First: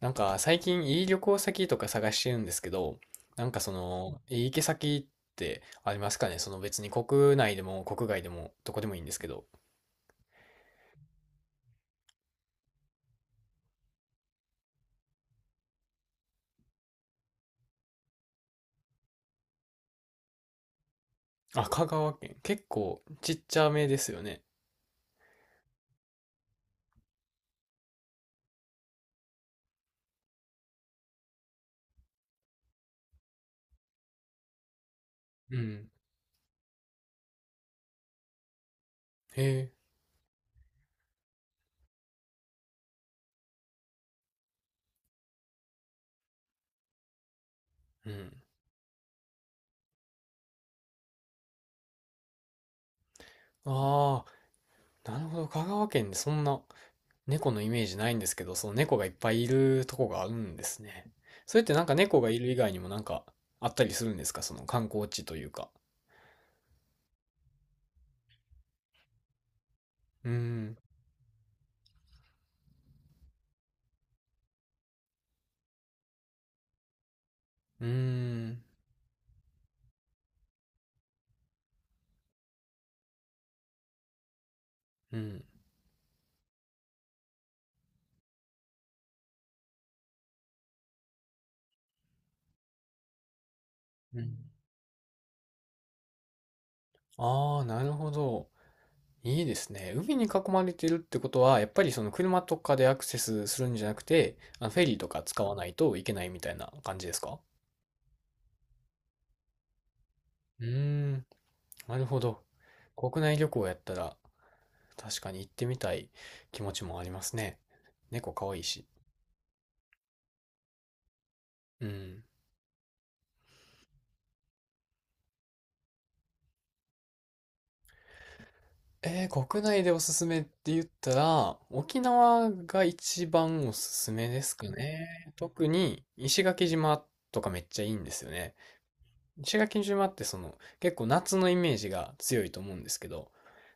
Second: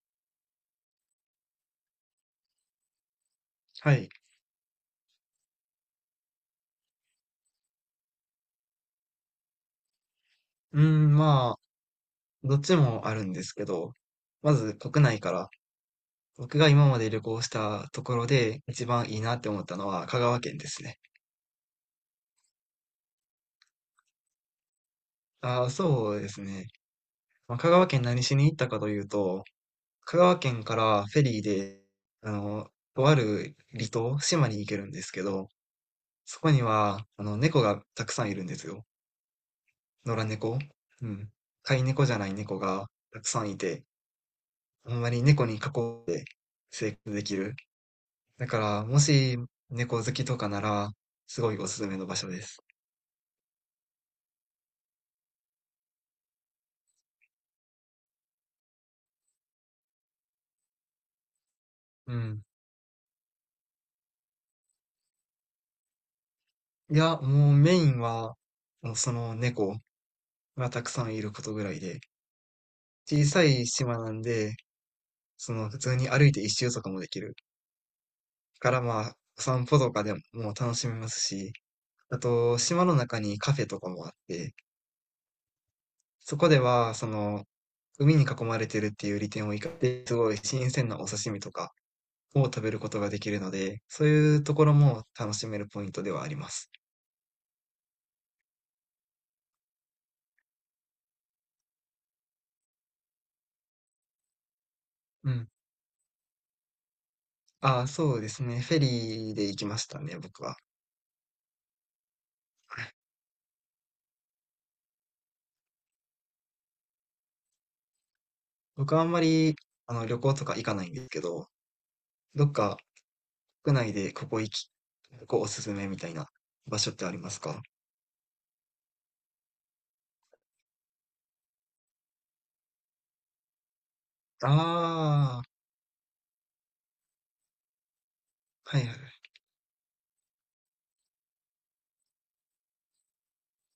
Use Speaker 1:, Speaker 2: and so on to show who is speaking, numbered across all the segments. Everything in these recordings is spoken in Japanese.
Speaker 1: なんか最近いい旅行先とか探してるんですけど、なんか
Speaker 2: はい。
Speaker 1: いい行き先ってありますかね別に国内でも国外でもどこでもいいんですけど。
Speaker 2: うーん、まあ、どっちもあるんですけど、まず国内から、僕が今まで旅行したところで一番いいなって思ったのは香川県ですね。
Speaker 1: あ、香川県。結構ちっちゃめですよね。
Speaker 2: ああ、そうですね。まあ、香川県何しに行ったかというと、香川県からフェリーで、あの、とある離島、島に行けるんですけど、
Speaker 1: うん。
Speaker 2: そこには、猫がたくさんいるんですよ。
Speaker 1: へえ。
Speaker 2: 野良猫。うん。飼い猫じゃない猫がたくさんいて、ほんまに猫に囲って生活できる。
Speaker 1: うん。
Speaker 2: だから、もし猫好きとかなら、すごいおすすめの場所です。
Speaker 1: ああ、なるほど。香川県でそんな猫のイメージないんですけど、その猫がいっぱいいるとこがあるんですね。それってなんか
Speaker 2: う
Speaker 1: 猫がい
Speaker 2: ん。
Speaker 1: る以外にもなんかあったりするんですか、その観光地というか。
Speaker 2: いや、もうメインは、もうその猫
Speaker 1: うー
Speaker 2: が
Speaker 1: ん。
Speaker 2: たくさんいることぐらいで、小さい島なんで、その普通に歩いて一周とかもできる。
Speaker 1: うーん。
Speaker 2: からまあ、散歩とかでももう楽しめますし、あと、島の中にカフェとかもあって、
Speaker 1: うん。
Speaker 2: そこでは、その、海に囲まれてるっていう利点を生かして、すごい新鮮なお刺身とか、を食べることができるので、そう
Speaker 1: うん、
Speaker 2: いうところも楽しめるポイントではあります。
Speaker 1: ああ、なるほど。いいですね。海に囲まれてるってことは、やっぱりその車とかでアクセスするんじゃなくて、あのフェリーとか
Speaker 2: う
Speaker 1: 使
Speaker 2: ん。
Speaker 1: わないといけないみたいな感じですか？
Speaker 2: ああ、そうですね。フェリーで行きましたね、僕は。
Speaker 1: うーん、なるほど。国内旅行やったら、確かに行ってみたい気持ちもありますね。猫可愛いし。
Speaker 2: 僕はあんまり、旅行とか行かないんですけど、
Speaker 1: うん。
Speaker 2: どっか国内でここ行き、ここおすすめみたいな場所ってありますか？
Speaker 1: 国内でおすすめって言ったら、沖縄が一番おすすめですかね。
Speaker 2: ああ、
Speaker 1: 特に石垣島とかめっちゃいいんですよね。
Speaker 2: はいはい。
Speaker 1: 石垣島って結構夏のイメージが強いと思うんですけど、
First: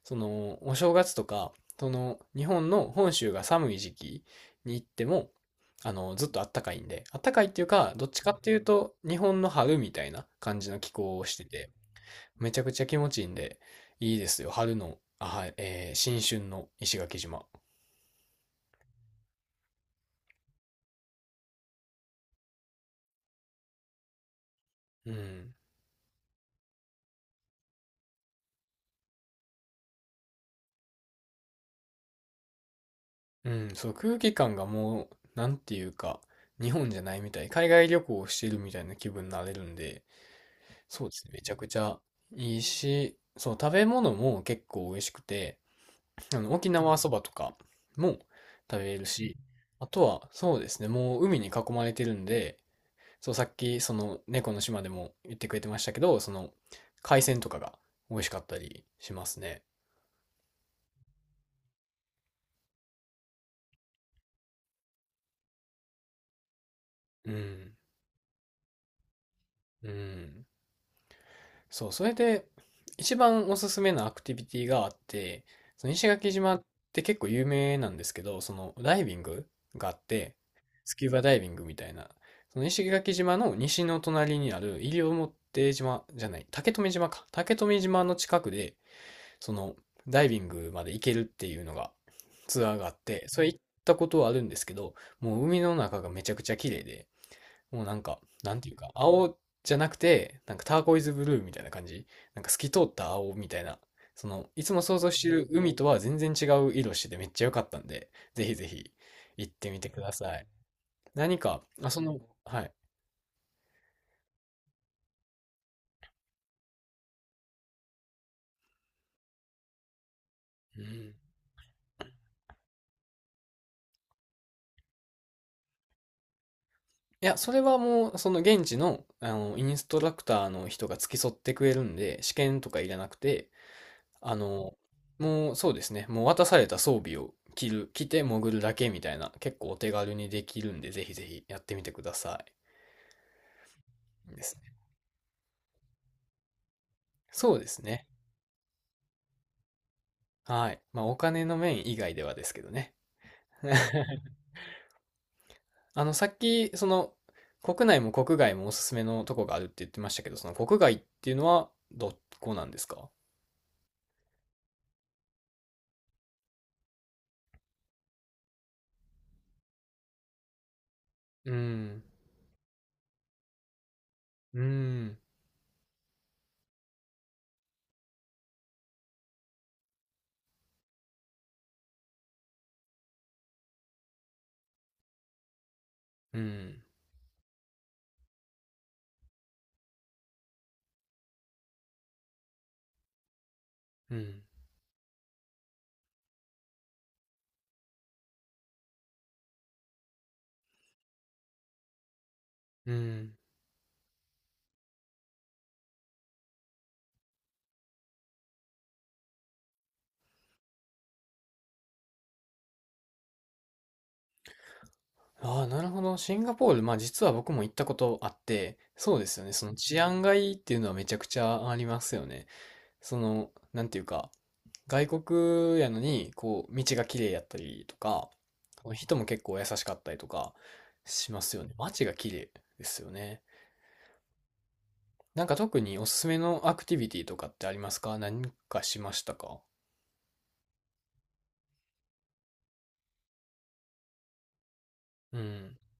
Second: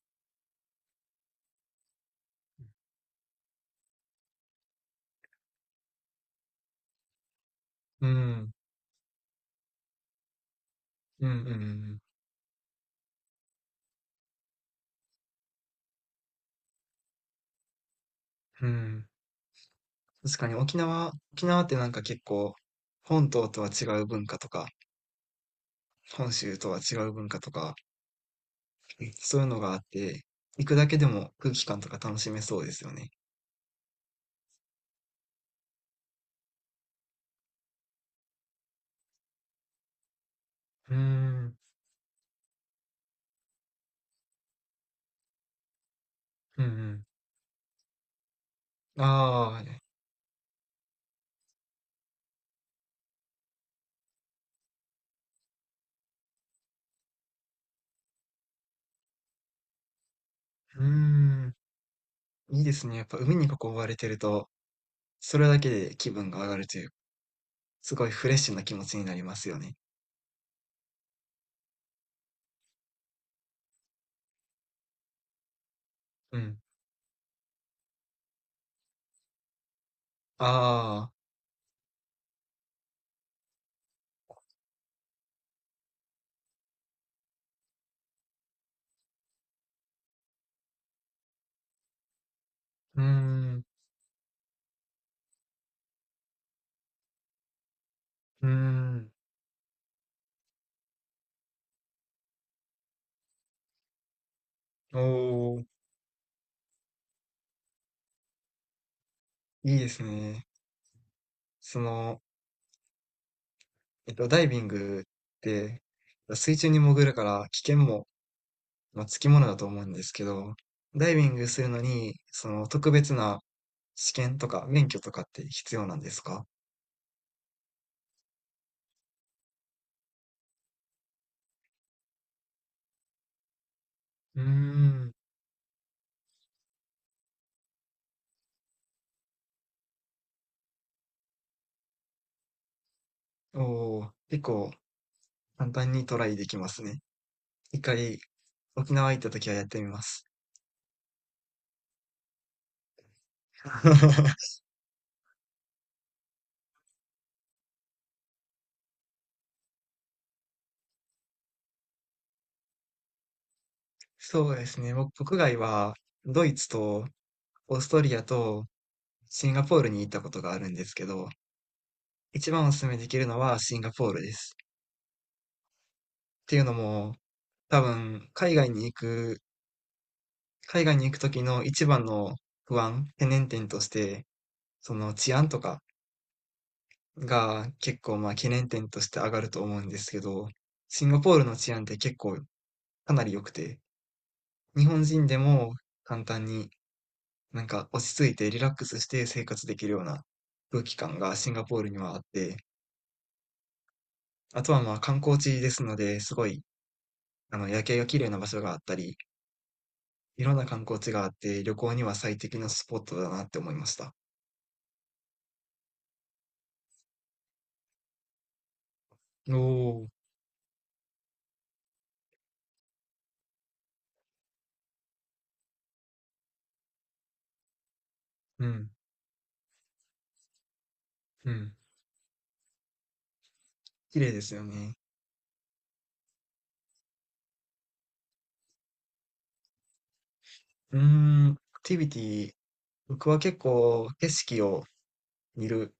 Speaker 1: そのお正月とか、その日本の本州が寒い時期に行っても、ずっと暖かいんで、暖かいっていうか、ど
Speaker 2: う
Speaker 1: っちかって
Speaker 2: ん、
Speaker 1: いうと日本の春みたいな感じの気候を
Speaker 2: うん、う
Speaker 1: してて、
Speaker 2: ん、
Speaker 1: めちゃくちゃ気持ちいいんで、いいですよ。あ、はい、新春の石垣島。
Speaker 2: うん。うん、確かに沖縄、沖縄ってなんか結構、本島とは違う文化とか、
Speaker 1: うん。
Speaker 2: 本州とは違う文化とか、そういうのがあって、行くだけでも空気感とか楽しめそうですよね。
Speaker 1: うん、そう、空気感がもう、なんていうか、日本じゃないみたい。海外旅行をしてるみたいな気分になれるんで、
Speaker 2: うーん、う
Speaker 1: そうですね。めちゃ
Speaker 2: ん
Speaker 1: くちゃいいし、そう、食べ物も結構美味しくて、
Speaker 2: う
Speaker 1: 沖縄
Speaker 2: ん。
Speaker 1: そばとかも食べれるし、
Speaker 2: ああ、
Speaker 1: あとは、そうですね、もう海に囲まれてるんで、そう、さっき、猫の島でも言ってくれてましたけど、海鮮とかが美味しかったりしますね。
Speaker 2: うーん、いいですね。やっぱ海に囲われてると、それだけで気分が上がるという、
Speaker 1: うん。
Speaker 2: すごいフレッシュな気持ちになりますよね。
Speaker 1: うん。そう、それで、一番おすすめなアクティビティがあって、その石垣
Speaker 2: う
Speaker 1: 島
Speaker 2: ん。
Speaker 1: って結構有名なんですけど、そのダイビングがあって、スキュ
Speaker 2: あ
Speaker 1: ー
Speaker 2: あ、
Speaker 1: バダイビングみたいな、その石垣島の西の隣にある西表島じゃない、竹富島か。竹富島の近くで、そのダイビングまで行けるっていうのがツアーがあっ
Speaker 2: うー
Speaker 1: て、それ行っ
Speaker 2: ん、
Speaker 1: たことはあるんですけど、もう海の中がめちゃくちゃ綺麗で、もうなんか、
Speaker 2: うー
Speaker 1: なんていうか、
Speaker 2: ん。
Speaker 1: 青じゃなくて、なんかターコイズブルーみたいな感じ。なんか透き通った青みたいな。いつも想
Speaker 2: お
Speaker 1: 像してる
Speaker 2: お、い
Speaker 1: 海とは全然違う色しててめっちゃ良かったんで、ぜひぜひ行って
Speaker 2: い
Speaker 1: みて
Speaker 2: で
Speaker 1: く
Speaker 2: す
Speaker 1: ださ
Speaker 2: ね。
Speaker 1: い。何か、
Speaker 2: そ
Speaker 1: あ、
Speaker 2: の、
Speaker 1: はい。
Speaker 2: ダイビングって、水中に潜るから危険もまあ、つきものだと思うんですけど、
Speaker 1: う
Speaker 2: ダ
Speaker 1: ん。
Speaker 2: イビングするのに、その特別な試験とか免許とかって必要なんですか？
Speaker 1: いや、それはもう、その現地の、インストラクターの人が付き添ってくれるんで、試験とかいらなくて、あ
Speaker 2: うー
Speaker 1: の、
Speaker 2: ん。
Speaker 1: もうそうですね、もう渡された装備を着て潜るだけみたいな、結構お手軽にできるんで、ぜひぜひやってみてくださ
Speaker 2: おー、
Speaker 1: い。で
Speaker 2: 結
Speaker 1: す
Speaker 2: 構
Speaker 1: ね。
Speaker 2: 簡単にトライできますね。
Speaker 1: そうです
Speaker 2: 一
Speaker 1: ね。
Speaker 2: 回沖縄行った時はやってみます。
Speaker 1: はい。まあ、お金の面以外ではですけどね。さっき、国内も国外もおすすめのとこがあるって言ってましたけど、その国外っていうのはどこなんですか？
Speaker 2: そうですね。僕、国外はドイツとオーストリアとシンガポールに行ったことがあるんですけど、
Speaker 1: うーん、
Speaker 2: 一番お勧めできるのはシンガポールです。
Speaker 1: うーん、
Speaker 2: っていうのも、多分海外に行く時の一番の不安、懸念点として、その治安とか
Speaker 1: うーん、
Speaker 2: が結構まあ懸念点として上がると思うんですけど、シンガポールの治安って結構かなり良くて、
Speaker 1: うーん、
Speaker 2: 日本人でも簡単になんか落ち着いてリラックスして生活できるような空気感がシンガポールにはあって、
Speaker 1: うーん。
Speaker 2: あとはまあ観光地ですので、すごい夜景が綺麗な場所があったり、いろんな観光地があって旅行には最適なスポットだなって思いました。
Speaker 1: ああ、なるほど。シンガポール、まあ実は僕も行ったことあって、そうですよね。
Speaker 2: お
Speaker 1: その治
Speaker 2: お、
Speaker 1: 安がいいっていうのはめちゃくちゃありますよね。なんていうか、外国やのに、こう、道が綺麗やったりとか、
Speaker 2: うん、
Speaker 1: 人も結構優しかったりとかしま
Speaker 2: う
Speaker 1: すよね。
Speaker 2: ん。
Speaker 1: 街が綺麗ですよね。
Speaker 2: 綺麗ですよね。
Speaker 1: なんか特におすすめのアクティビティとかってありますか？何かしましたか？
Speaker 2: うーん、アクティビティ、僕は結構景色を
Speaker 1: う
Speaker 2: 見
Speaker 1: ん。
Speaker 2: る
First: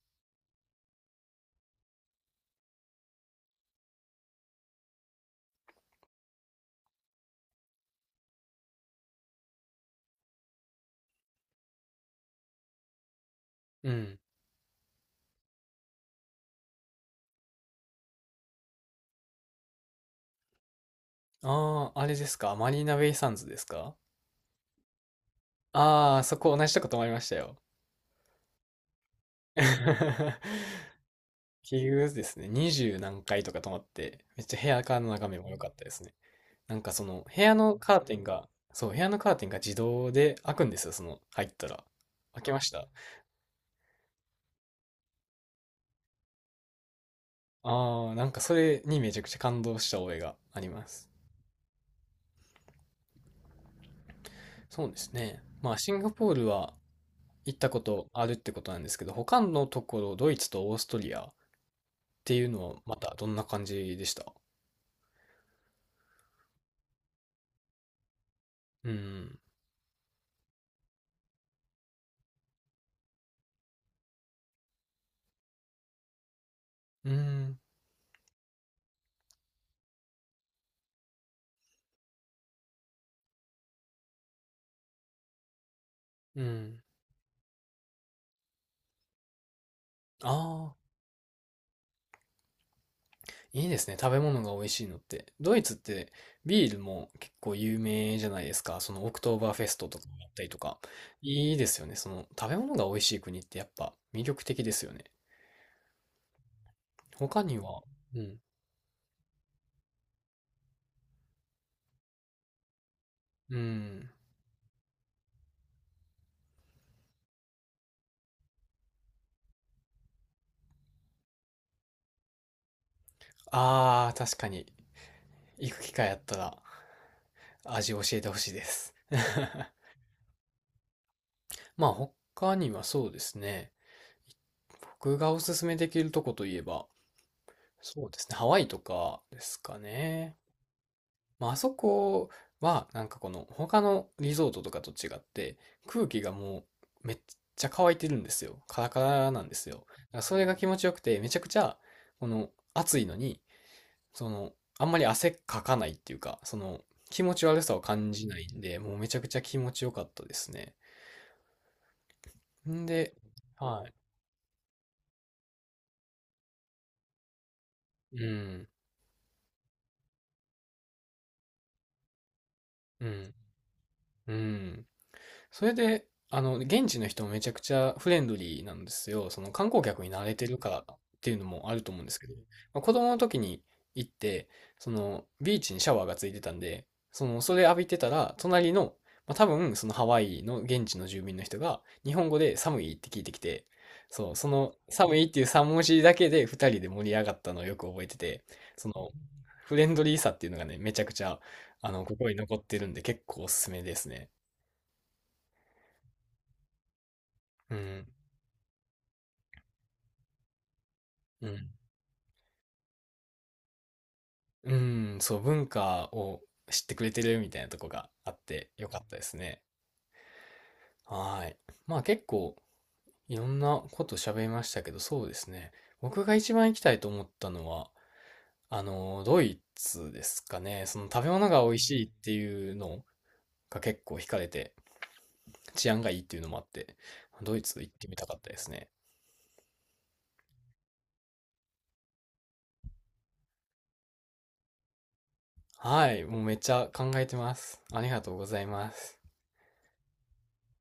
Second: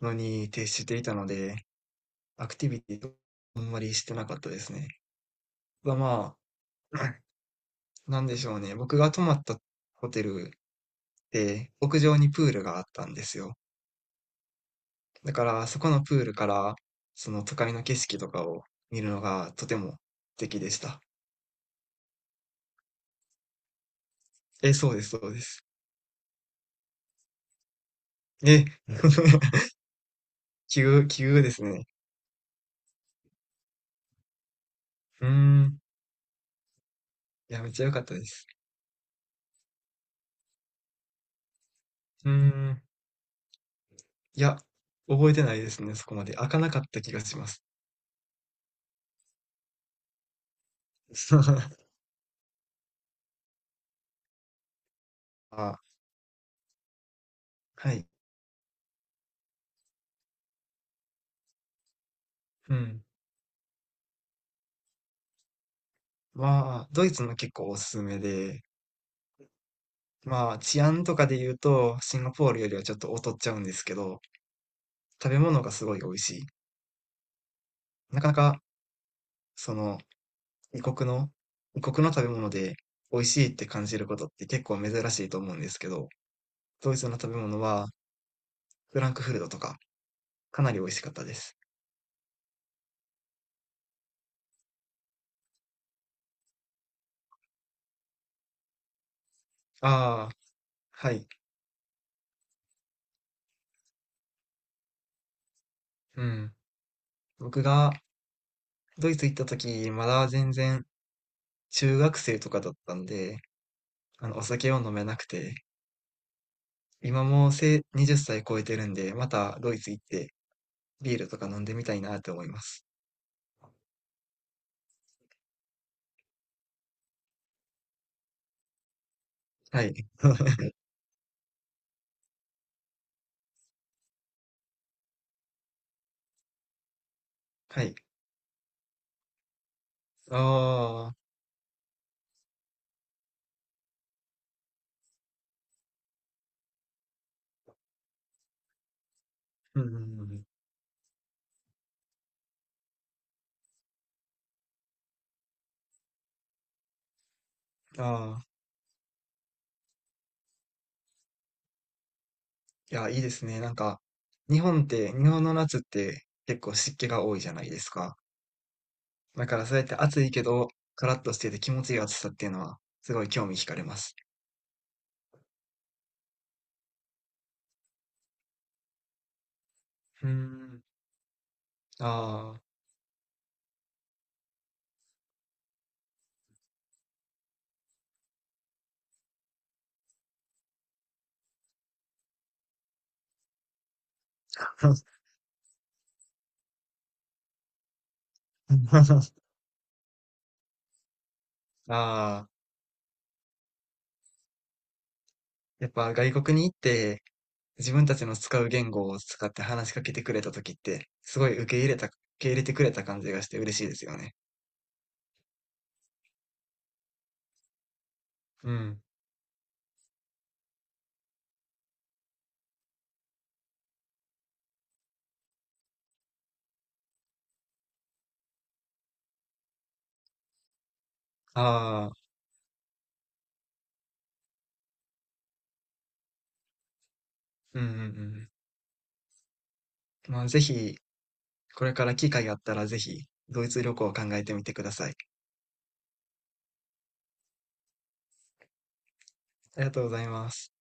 Speaker 2: のに徹していたので、アクティビティをあんまりしてなかったですね。はまあ、なんでしょうね。僕が泊まったホテルで屋上にプールがあったんですよ。
Speaker 1: うん。
Speaker 2: だからそこのプールからその都会の景色とかを見るのがとても素敵でした。
Speaker 1: ああ、あれですか？マリーナベイサンズですか？
Speaker 2: え、そうです、そうです。
Speaker 1: ああー、そこ同じとこ泊まりましたよ。
Speaker 2: え、急、急です
Speaker 1: 結
Speaker 2: ね。
Speaker 1: 局ですね、20何回とか泊まって、めっちゃ部屋からの
Speaker 2: うー
Speaker 1: 眺めも良かっ
Speaker 2: ん、
Speaker 1: たですね。なんか部
Speaker 2: い
Speaker 1: 屋
Speaker 2: や、めっ
Speaker 1: の
Speaker 2: ちゃ良
Speaker 1: カー
Speaker 2: かった
Speaker 1: テン
Speaker 2: です。
Speaker 1: が、そう、部屋のカーテンが自動で開くんですよ、入ったら。
Speaker 2: うー
Speaker 1: 開けまし
Speaker 2: ん。
Speaker 1: た。
Speaker 2: いや、覚えてないですね、そこまで。開かなかった気がします。
Speaker 1: あー、なんかそれにめちゃくちゃ感動した覚えがあります。そうですね。まあ、
Speaker 2: あ、
Speaker 1: シンガポールは行ったこ
Speaker 2: は
Speaker 1: と
Speaker 2: い。
Speaker 1: あるってことなんですけど、他のところ、ドイツとオーストリアっていうの
Speaker 2: う
Speaker 1: はま
Speaker 2: ん。
Speaker 1: たどんな感じでした？
Speaker 2: まあ、ドイツも結構おすすめで、
Speaker 1: うん。
Speaker 2: まあ、治安とかで言うと、シンガポールよりはちょっと劣っちゃうんですけど、食べ物がすごい美味しい。
Speaker 1: うん。
Speaker 2: なかなか、その、異国の、異国の食べ物で美味しいって感じることって結構珍しいと思うんですけど、
Speaker 1: うん。
Speaker 2: ドイツの食べ物は、フランクフルトとか、かな
Speaker 1: あ、
Speaker 2: り美味しかったです。
Speaker 1: いいですね。食べ物が美味しいのって。ドイツってビールも結構有名じゃないですか。そのオクトーバーフェストとかや
Speaker 2: あ
Speaker 1: っ
Speaker 2: あ、
Speaker 1: たりとか。
Speaker 2: はい。
Speaker 1: いいですよね。その食べ物が美味しい国ってやっぱ魅力的ですよね。
Speaker 2: うん。
Speaker 1: 他に
Speaker 2: 僕
Speaker 1: は、
Speaker 2: が
Speaker 1: うん。
Speaker 2: ドイツ行った時、まだ全然中学生とかだったんで、
Speaker 1: うん。
Speaker 2: お酒を飲めなくて、今もう20歳超えてるんで、またドイツ行ってビールとか飲んでみたいなって思います。
Speaker 1: ああ、確かに。行く機会あったら味教えてほしいです。
Speaker 2: はい。
Speaker 1: まあ他にはそうですね。僕がおすすめできるとこといえば、
Speaker 2: はい。
Speaker 1: そうですね。ハワイとかですかね。
Speaker 2: ああ、
Speaker 1: まあ、あそこは、なんかこの、他のリゾートとかと違って、空気がもう、めっちゃ乾いてるんですよ。カラカラなんですよ。
Speaker 2: う
Speaker 1: だ
Speaker 2: んう
Speaker 1: か
Speaker 2: ん
Speaker 1: ら
Speaker 2: う
Speaker 1: それ
Speaker 2: ん、
Speaker 1: が気持ちよくて、めちゃくちゃ、この、暑いのに、その、あんまり汗かかないっていうか、気持ち悪さを
Speaker 2: あ
Speaker 1: 感じな
Speaker 2: あ、
Speaker 1: いんで、もうめちゃくちゃ気持ちよかったですね。ん
Speaker 2: いや、
Speaker 1: で、
Speaker 2: いいですね。なん
Speaker 1: はい。
Speaker 2: か、日本って、日本の夏って結構湿気が多いじゃないですか。
Speaker 1: うん、
Speaker 2: だからそうやって暑いけど、カラッとしてて気持ちいい暑さっていうのは、
Speaker 1: う
Speaker 2: すごい
Speaker 1: ん、
Speaker 2: 興味惹かれます。
Speaker 1: うん。それで、現地の人もめちゃくちゃフレンドリーなんですよ。その観光客に慣
Speaker 2: うー
Speaker 1: れてるから
Speaker 2: ん。
Speaker 1: っていうのもあると思うんですけど、
Speaker 2: あ
Speaker 1: まあ、子供の時に行って、そのビーチにシャワーがついてたんで、それ浴びてたら、隣の、まあ、多分そのハワイの現地の住民の人が日本語で寒いって聞いてきて、そう、その
Speaker 2: あ。
Speaker 1: 寒いっていう3文字だけで2人で盛り上がったのをよく覚えてて、そのフレンドリーさっていうのがね、めちゃくちゃ、心に
Speaker 2: ああ。
Speaker 1: 残ってるんで結構おすすめですね。
Speaker 2: やっぱ外国に行って
Speaker 1: う
Speaker 2: 自
Speaker 1: ん。
Speaker 2: 分たちの使う言語を使って話しかけてくれた時ってす
Speaker 1: う
Speaker 2: ごい受
Speaker 1: ん。
Speaker 2: け入れた、受け入れてくれた感じがして嬉しいですよね。
Speaker 1: うん、そう、文化を知ってくれてるみたいなとこがあって
Speaker 2: う
Speaker 1: よか
Speaker 2: ん。
Speaker 1: ったですね。はい。まあ結構いろんなこと喋りましたけど、そうですね。僕が一番行きたいと思ったのは、ドイツですかね。その食べ物が美味しいっ
Speaker 2: ああ、
Speaker 1: ていうのが結構惹かれて、治安がいいっていうのもあって、ドイ
Speaker 2: う
Speaker 1: ツ
Speaker 2: んう
Speaker 1: 行ってみたかった
Speaker 2: ん
Speaker 1: ですね。
Speaker 2: うん。まあぜひこれから機会があったらぜひドイツ旅行を考えてみてください。
Speaker 1: はい。もうめっちゃ考えてます。ありがとうございます。
Speaker 2: ありがとうございます。